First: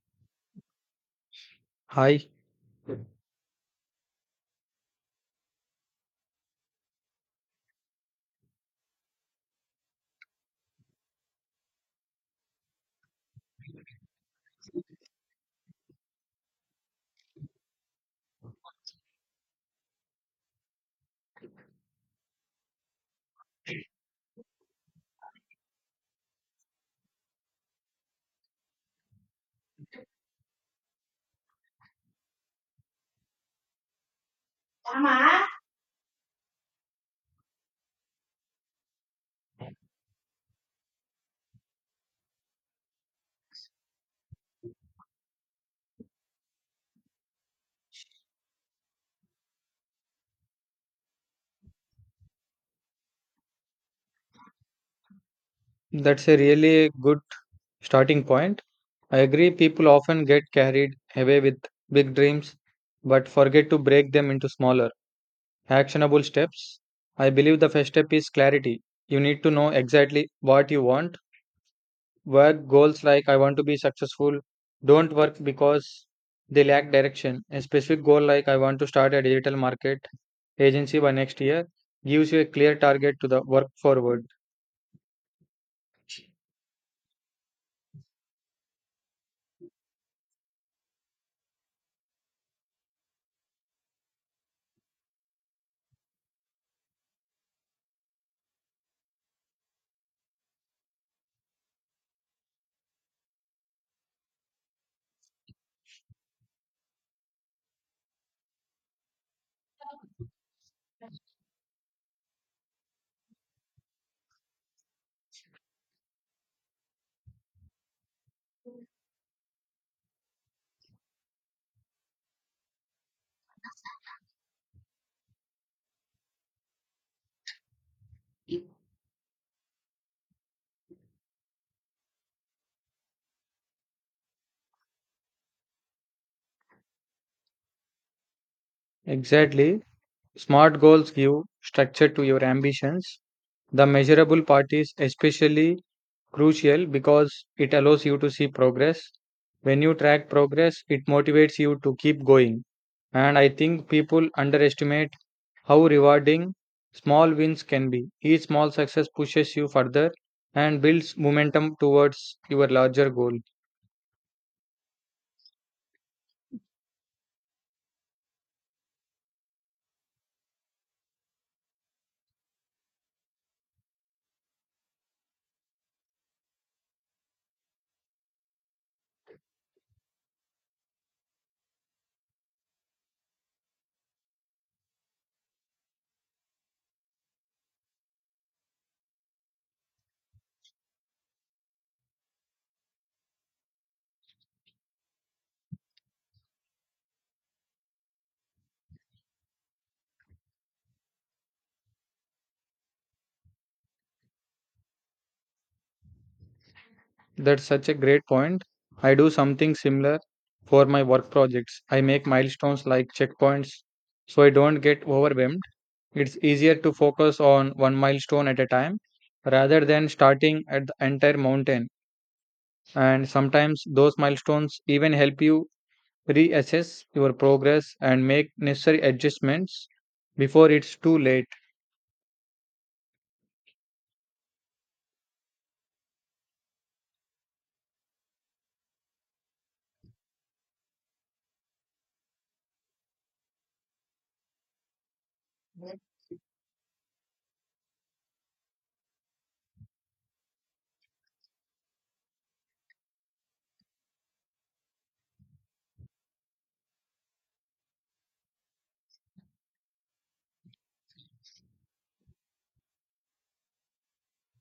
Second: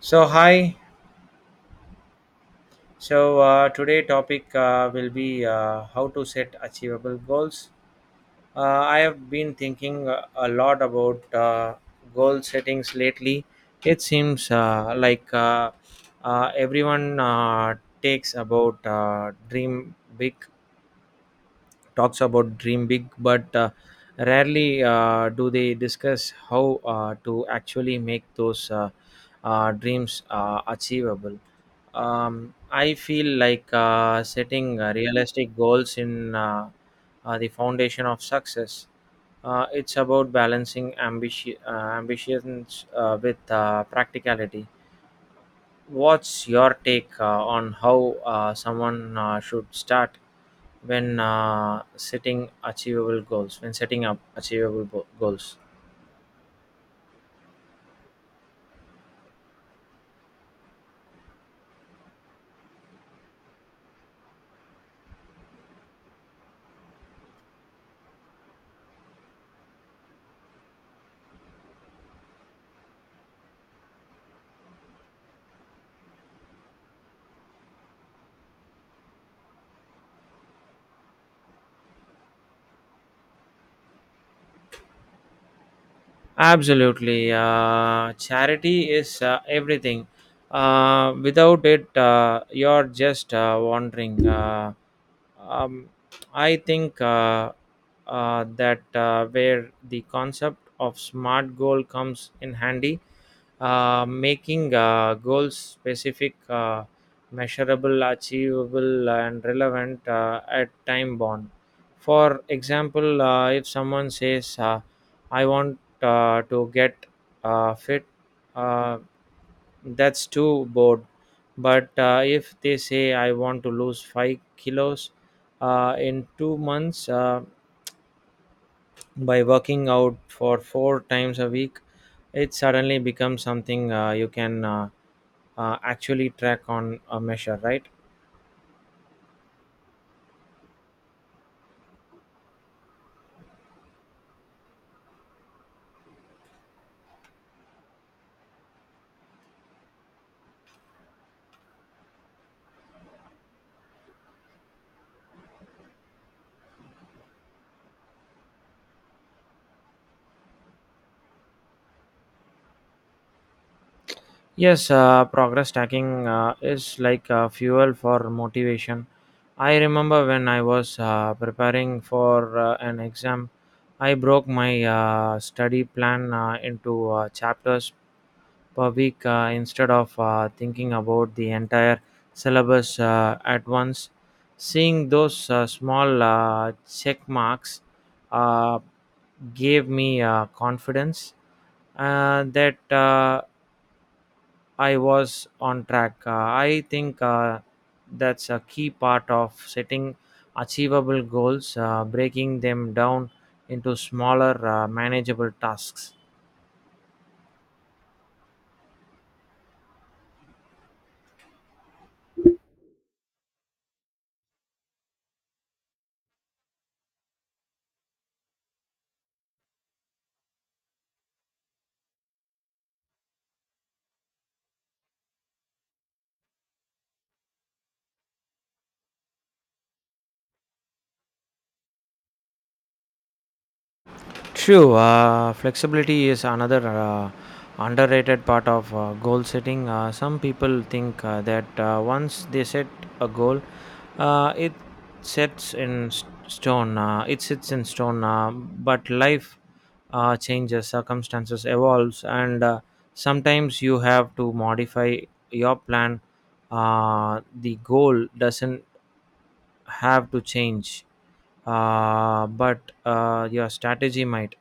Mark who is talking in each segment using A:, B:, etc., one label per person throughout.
A: So hi.
B: Hi,
A: So today topic will be how to set achievable goals. Uh, I have been thinking a lot about goal settings lately. It seems like everyone takes about dream big, talks about dream big, but rarely do they discuss how to actually make those dreams achievable. I feel like setting realistic goals in the foundation of success. It's about balancing ambitions with practicality. What's your take on how someone should start when setting achievable goals? When setting up achievable goals?
B: that's a really good starting point. I agree, people often get carried away with big dreams but forget to break them into smaller, actionable steps. I believe the first step is clarity. You need to know exactly what you want. Work goals like I want to be successful don't work because they lack direction. A specific goal like I want to start a digital market agency by next year gives you a clear target to the work forward.
A: Absolutely. Charity is everything. Without it, you're just wandering. Um, I think that where the concept of smart goal comes in handy, making goals specific, measurable, achievable, and relevant at time bound. For example, if someone says, I want to get fit, uh, that's too bored. But if they say, I want to lose 5 kilos in 2 months by working out for 4 times a week, it suddenly becomes something you can. Actually track on a measure, right?
B: Exactly. Smart goals give structure to your ambitions. The measurable part is especially crucial because it allows you to see progress. When you track progress, it motivates you to keep going. And I think people underestimate how rewarding small wins can be. Each small success pushes you further and builds momentum towards your larger goal.
A: Yes, progress tracking is like fuel for motivation. I remember when I was preparing for an exam. I broke my study plan into chapters per week instead of thinking about the entire syllabus at once. Seeing those small check marks uh, gave me confidence that I was on track. I think that's a key part of setting achievable goals, breaking them down into smaller, manageable tasks.
B: That's such a great point. I do something similar for my work projects. I make milestones like checkpoints so I don't get overwhelmed. It's easier to focus on one milestone at a time rather than starting at the entire mountain. And sometimes those milestones even help you reassess your progress and make necessary adjustments before it's too late.
A: True, flexibility is another underrated part of goal setting. Some people think that once they set a goal, it sets in stone. It sits in stone, but life changes, circumstances evolves, and sometimes you have to modify your plan. The goal doesn't have to change, but your strategy might.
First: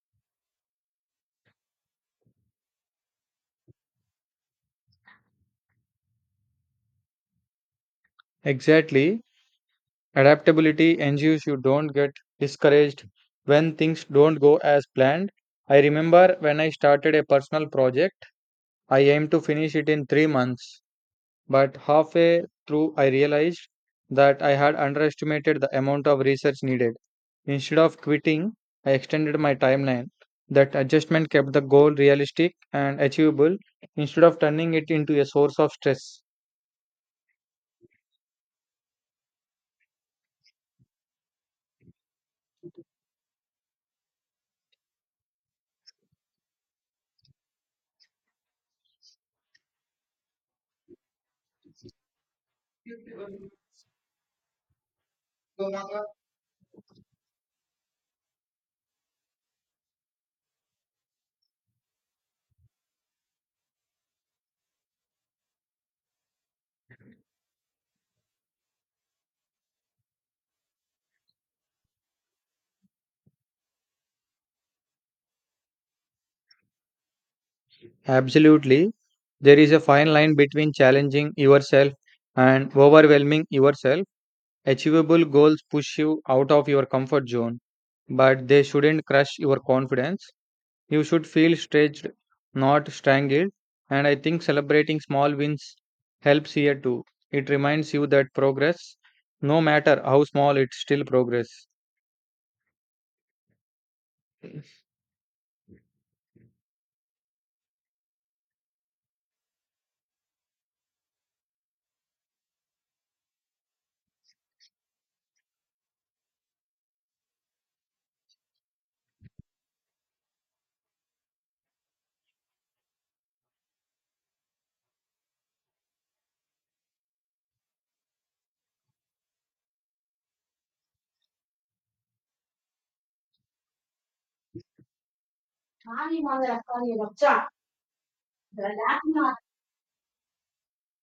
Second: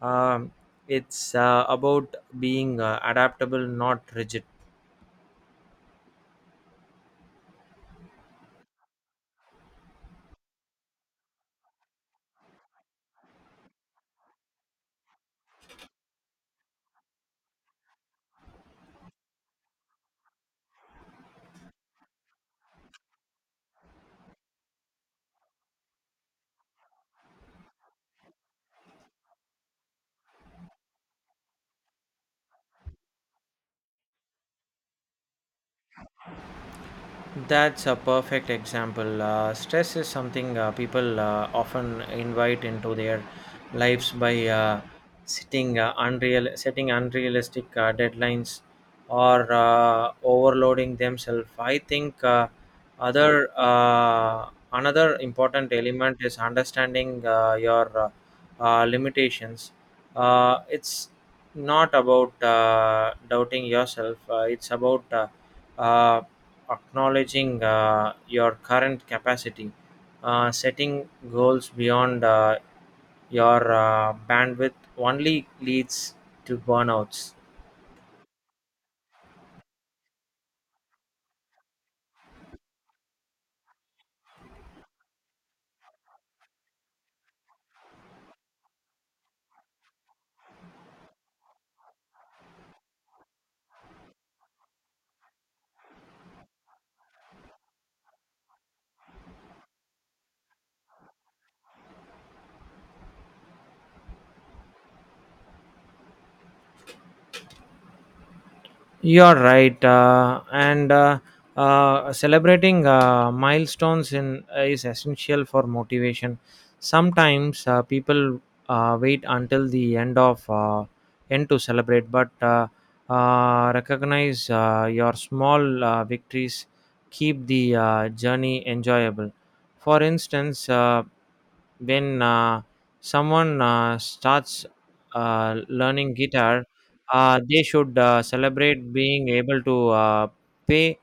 A: Um, it's about being adaptable, not rigid.
B: Exactly. Adaptability ensures you don't get discouraged when things don't go as planned. I remember when I started a personal project, I aimed to finish it in 3 months, but halfway through I realized that I had underestimated the amount of research needed. Instead of quitting, I extended my timeline. That adjustment kept the goal realistic and achievable instead of turning it into a source of stress.
A: That's a perfect example. Stress is something people often invite into their lives by setting unrealistic deadlines, or overloading themselves. I think other another important element is understanding your limitations. It's not about doubting yourself. It's about uh, acknowledging your current capacity. Setting goals beyond your bandwidth only leads to burnouts.
B: Absolutely. There is a fine line between challenging yourself and overwhelming yourself. Achievable goals push you out of your comfort zone, but they shouldn't crush your confidence. You should feel stretched, not strangled. And I think celebrating small wins helps here too. It reminds you that progress, no matter how small, it's still progress.
A: You're right, and celebrating milestones in is essential for motivation. Sometimes people wait until the end of end to celebrate, but recognize your small victories. Keep the journey enjoyable. For instance, when someone starts learning guitar, they should celebrate being able to pay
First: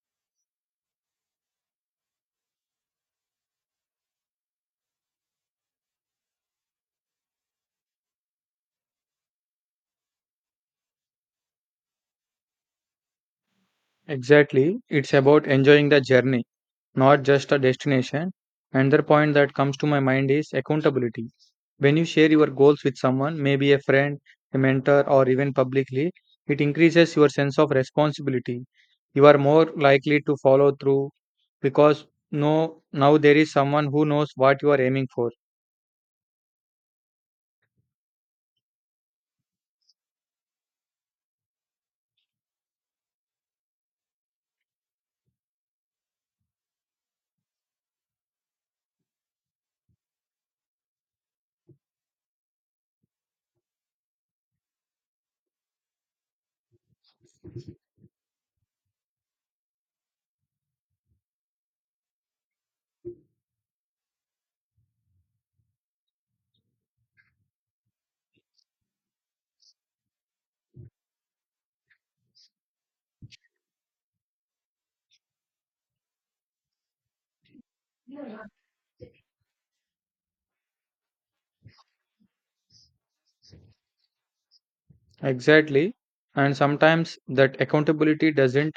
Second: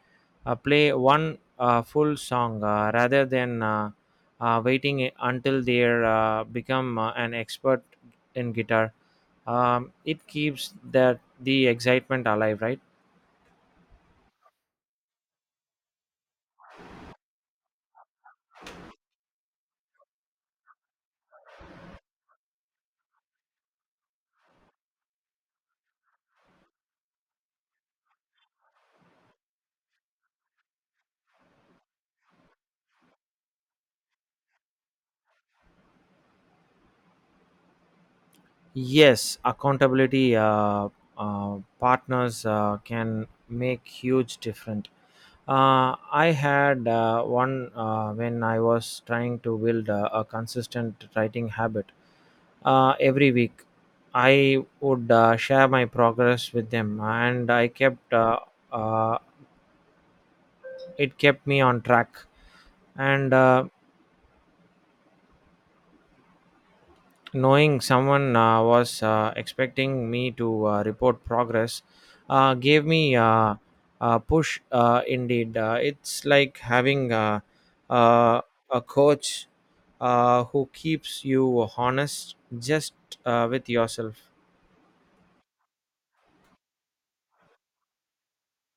A: play one full song rather than waiting until they are become an expert in guitar. It keeps that the excitement alive, right?
B: Exactly. It's about enjoying the journey, not just a destination. Another point that comes to my mind is accountability. When you share your goals with someone, maybe a friend, a mentor, or even publicly, it increases your sense of responsibility. You are more likely to follow through because no, now there is someone who knows what you are aiming for.
A: Yes, accountability partners can make huge difference. I had one when I was trying to build a consistent writing habit. Every week, I would share my progress with them, and I kept uh, it kept me on track. And knowing someone was expecting me to report progress gave me a push. Indeed, it's like having uh, a coach who keeps you honest just with yourself.
B: Exactly. And sometimes that accountability doesn't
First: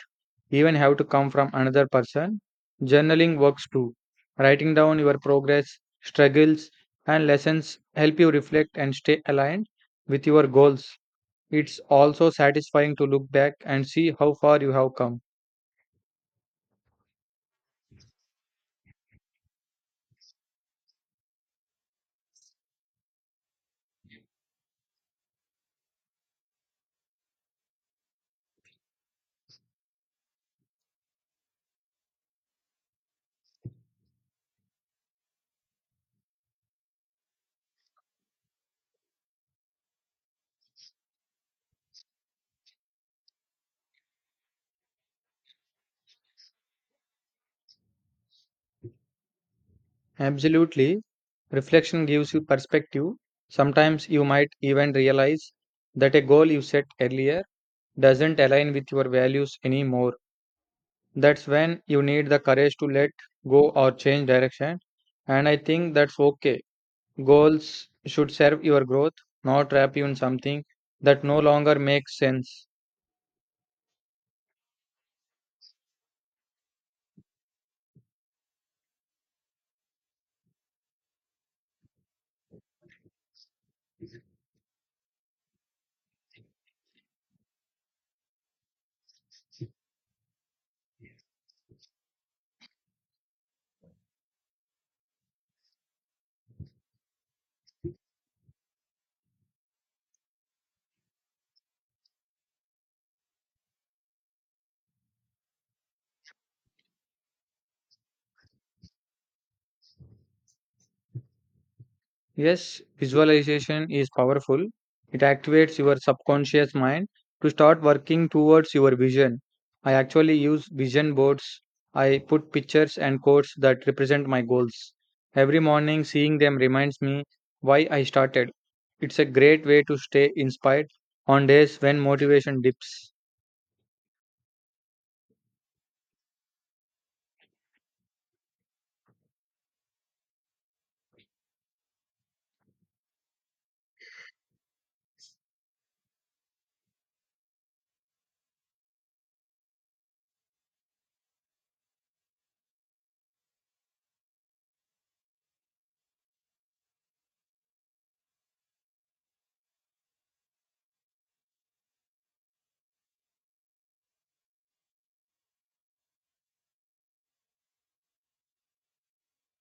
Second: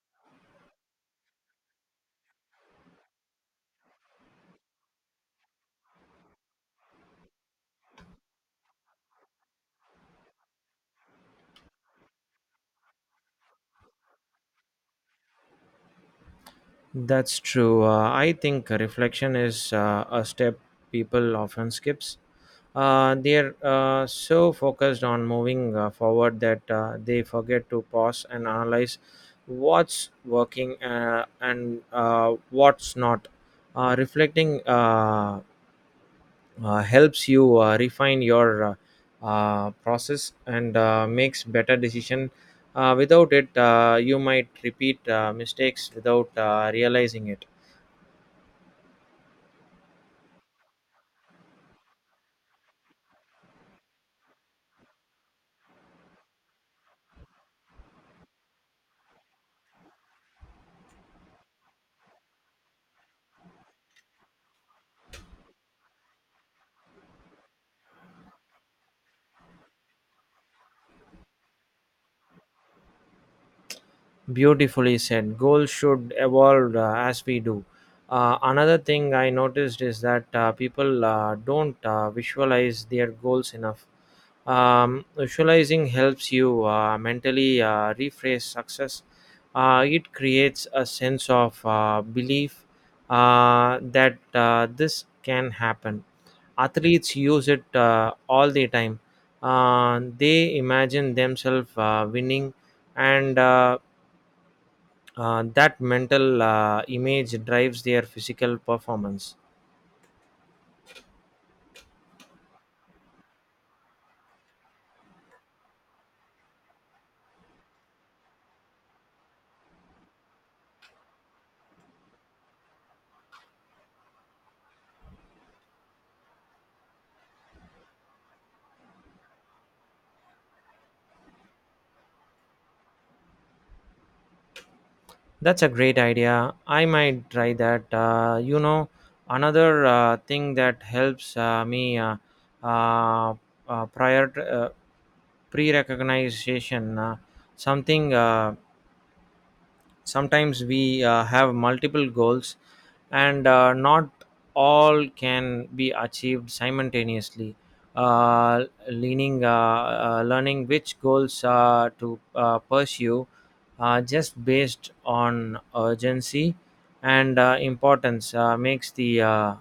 B: even have to come from another person. Journaling works too. Writing down your progress, struggles, and lessons help you reflect and stay aligned with your goals. It's also satisfying to look back and see how far you have come.
A: That's true. I think reflection is a step people often skips. They're so focused on moving forward that they forget to pause and analyze what's working and what's not. Reflecting helps you refine your process and makes better decision. Without it, you might repeat mistakes without realizing it.
B: Absolutely. Reflection gives you perspective. Sometimes you might even realize that a goal you set earlier doesn't align with your values anymore. That's when you need the courage to let go or change direction. And I think that's okay. Goals should serve your growth, not trap you in something that no longer makes sense.
A: Beautifully said. Goals should evolve as we do. Another thing I noticed is that people don't visualize their goals enough. Visualizing helps you mentally rephrase success. It creates a sense of belief that this can happen. Athletes use it all the time. They imagine themselves winning, and that mental image drives their physical performance.
B: Yes, visualization is powerful. It activates your subconscious mind to start working towards your vision. I actually use vision boards. I put pictures and quotes that represent my goals. Every morning, seeing them reminds me why I started. It's a great way to stay inspired on days when motivation dips.
A: That's a great idea. I might try that. Another thing that helps me uh, prior pre-recognition something. Sometimes we have multiple goals, and not all can be achieved simultaneously. Uh, leaning uh, uh, learning which goals to pursue just based on urgency and importance makes the uh,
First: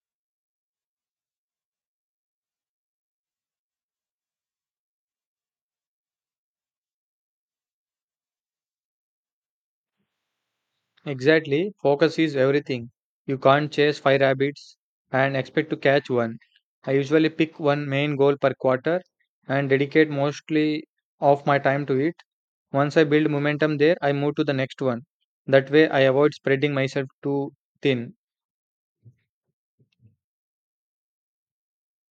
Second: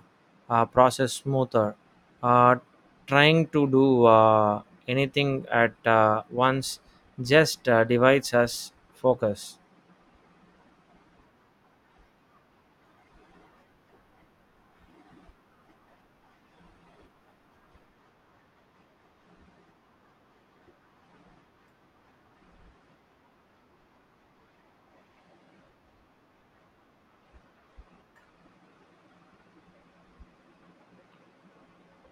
A: uh, process smoother. uh, Trying to do anything at once just divides us focus.
B: Exactly, focus is everything. You can't chase five rabbits and expect to catch one. I usually pick one main goal per quarter and dedicate mostly of my time to it. Once I build momentum there, I move to the next one. That way, I avoid spreading myself too thin.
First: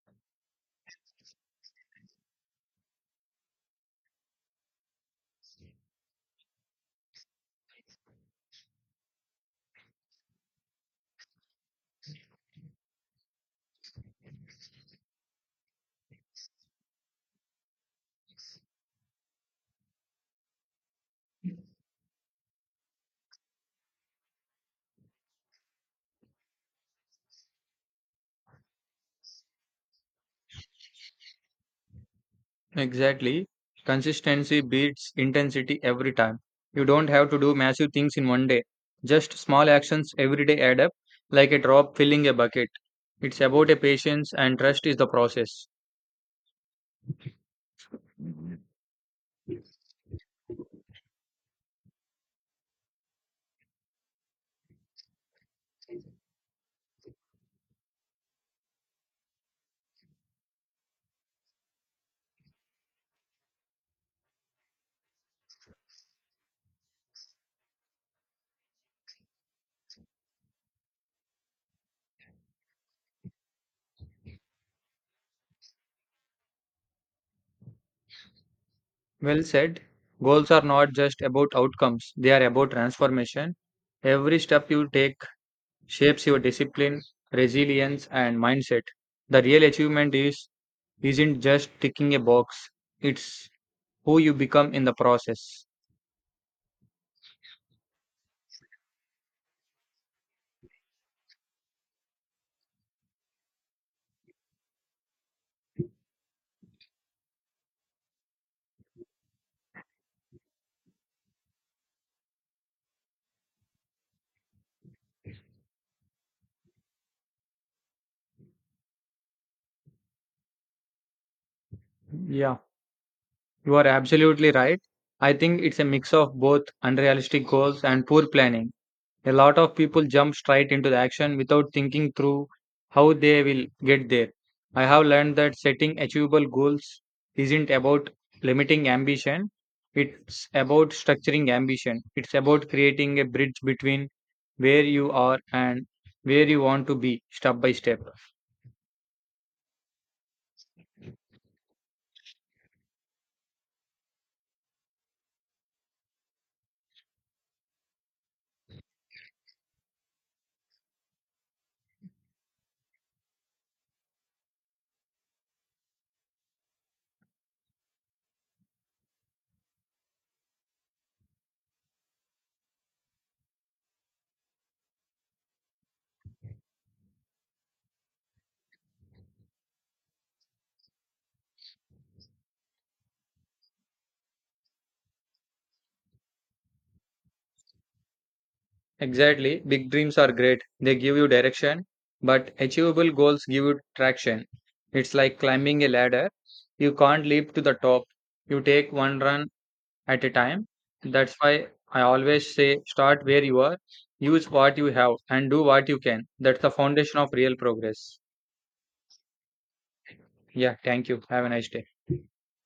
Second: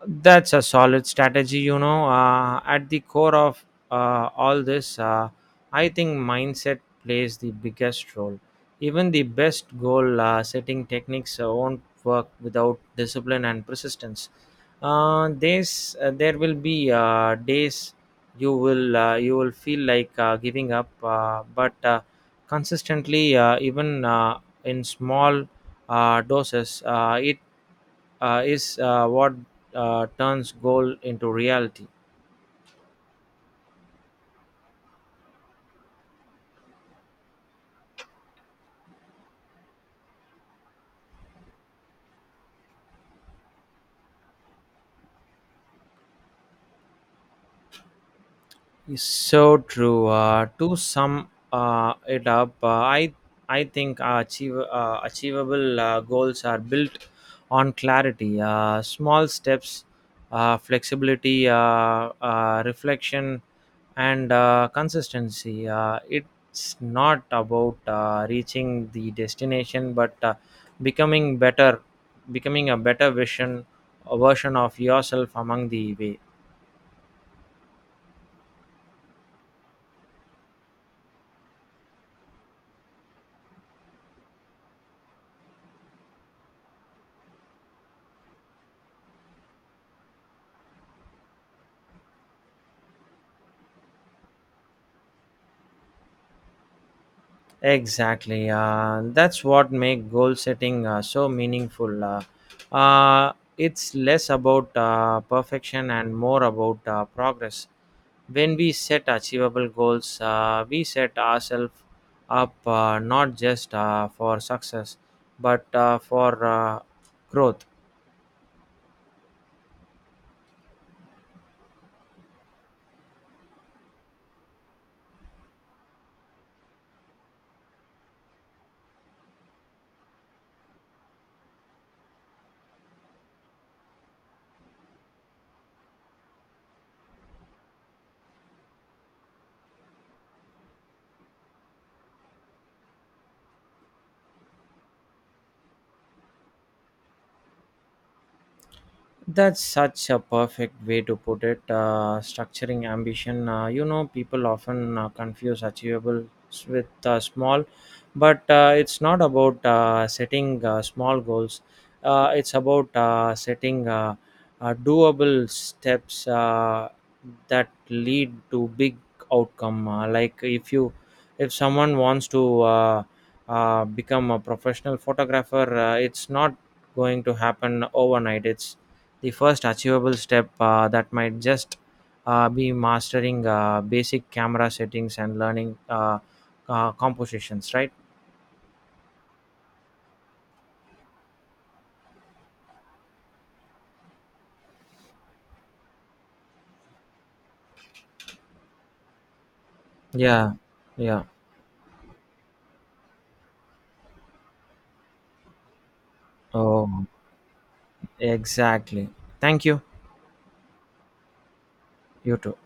A: That's a solid strategy. At the core of all this, I think mindset plays the biggest role. Even the best goal setting techniques won't work without discipline and persistence. There will be days you will feel like giving up, but consistently, even in small doses, it is what turns goal into reality.
B: Exactly. Consistency beats intensity every time. You don't have to do massive things in one day. Just small actions every day add up, like a drop filling a bucket. It's about a patience and trust is the process.
A: It's so true. To sum it up, I think achievable goals are built on clarity, small steps, flexibility, reflection, and consistency. It's not about reaching the destination, but becoming better, becoming a better vision, a version of yourself among the way.
B: Well said. Goals are not just about outcomes, they are about transformation. Every step you take shapes your discipline, resilience, and mindset. The real achievement is isn't just ticking a box, it's who you become in the process.
A: Exactly. That's what make goal setting so meaningful. It's less about perfection and more about progress. When we set achievable goals, we set ourselves up not just for success, but for growth.
B: Yeah. You are absolutely right. I think it's a mix of both unrealistic goals and poor planning. A lot of people jump straight into the action without thinking through how they will get there. I have learned that setting achievable goals isn't about limiting ambition, it's about structuring ambition. It's about creating a bridge between where you are and where you want to be, step by step.
A: That's such a perfect way to put it. Structuring ambition. People often confuse achievable with small, but it's not about setting small goals. It's about setting doable steps that lead to big outcome. Like if someone wants to become a professional photographer, it's not going to happen overnight. It's the first achievable step that might just be mastering basic camera settings and learning compositions, right?
B: Exactly. Big dreams are great. They give you direction, but achievable goals give you traction. It's like climbing a ladder. You can't leap to the top. You take one run at a
A: Yeah.
B: time.
A: Yeah.
B: That's why I always say start where you are, use what you have, and do what you can. That's the
A: Oh,
B: foundation of real progress.
A: exactly. Thank you.
B: Yeah, thank you. Have a nice day.
A: You too.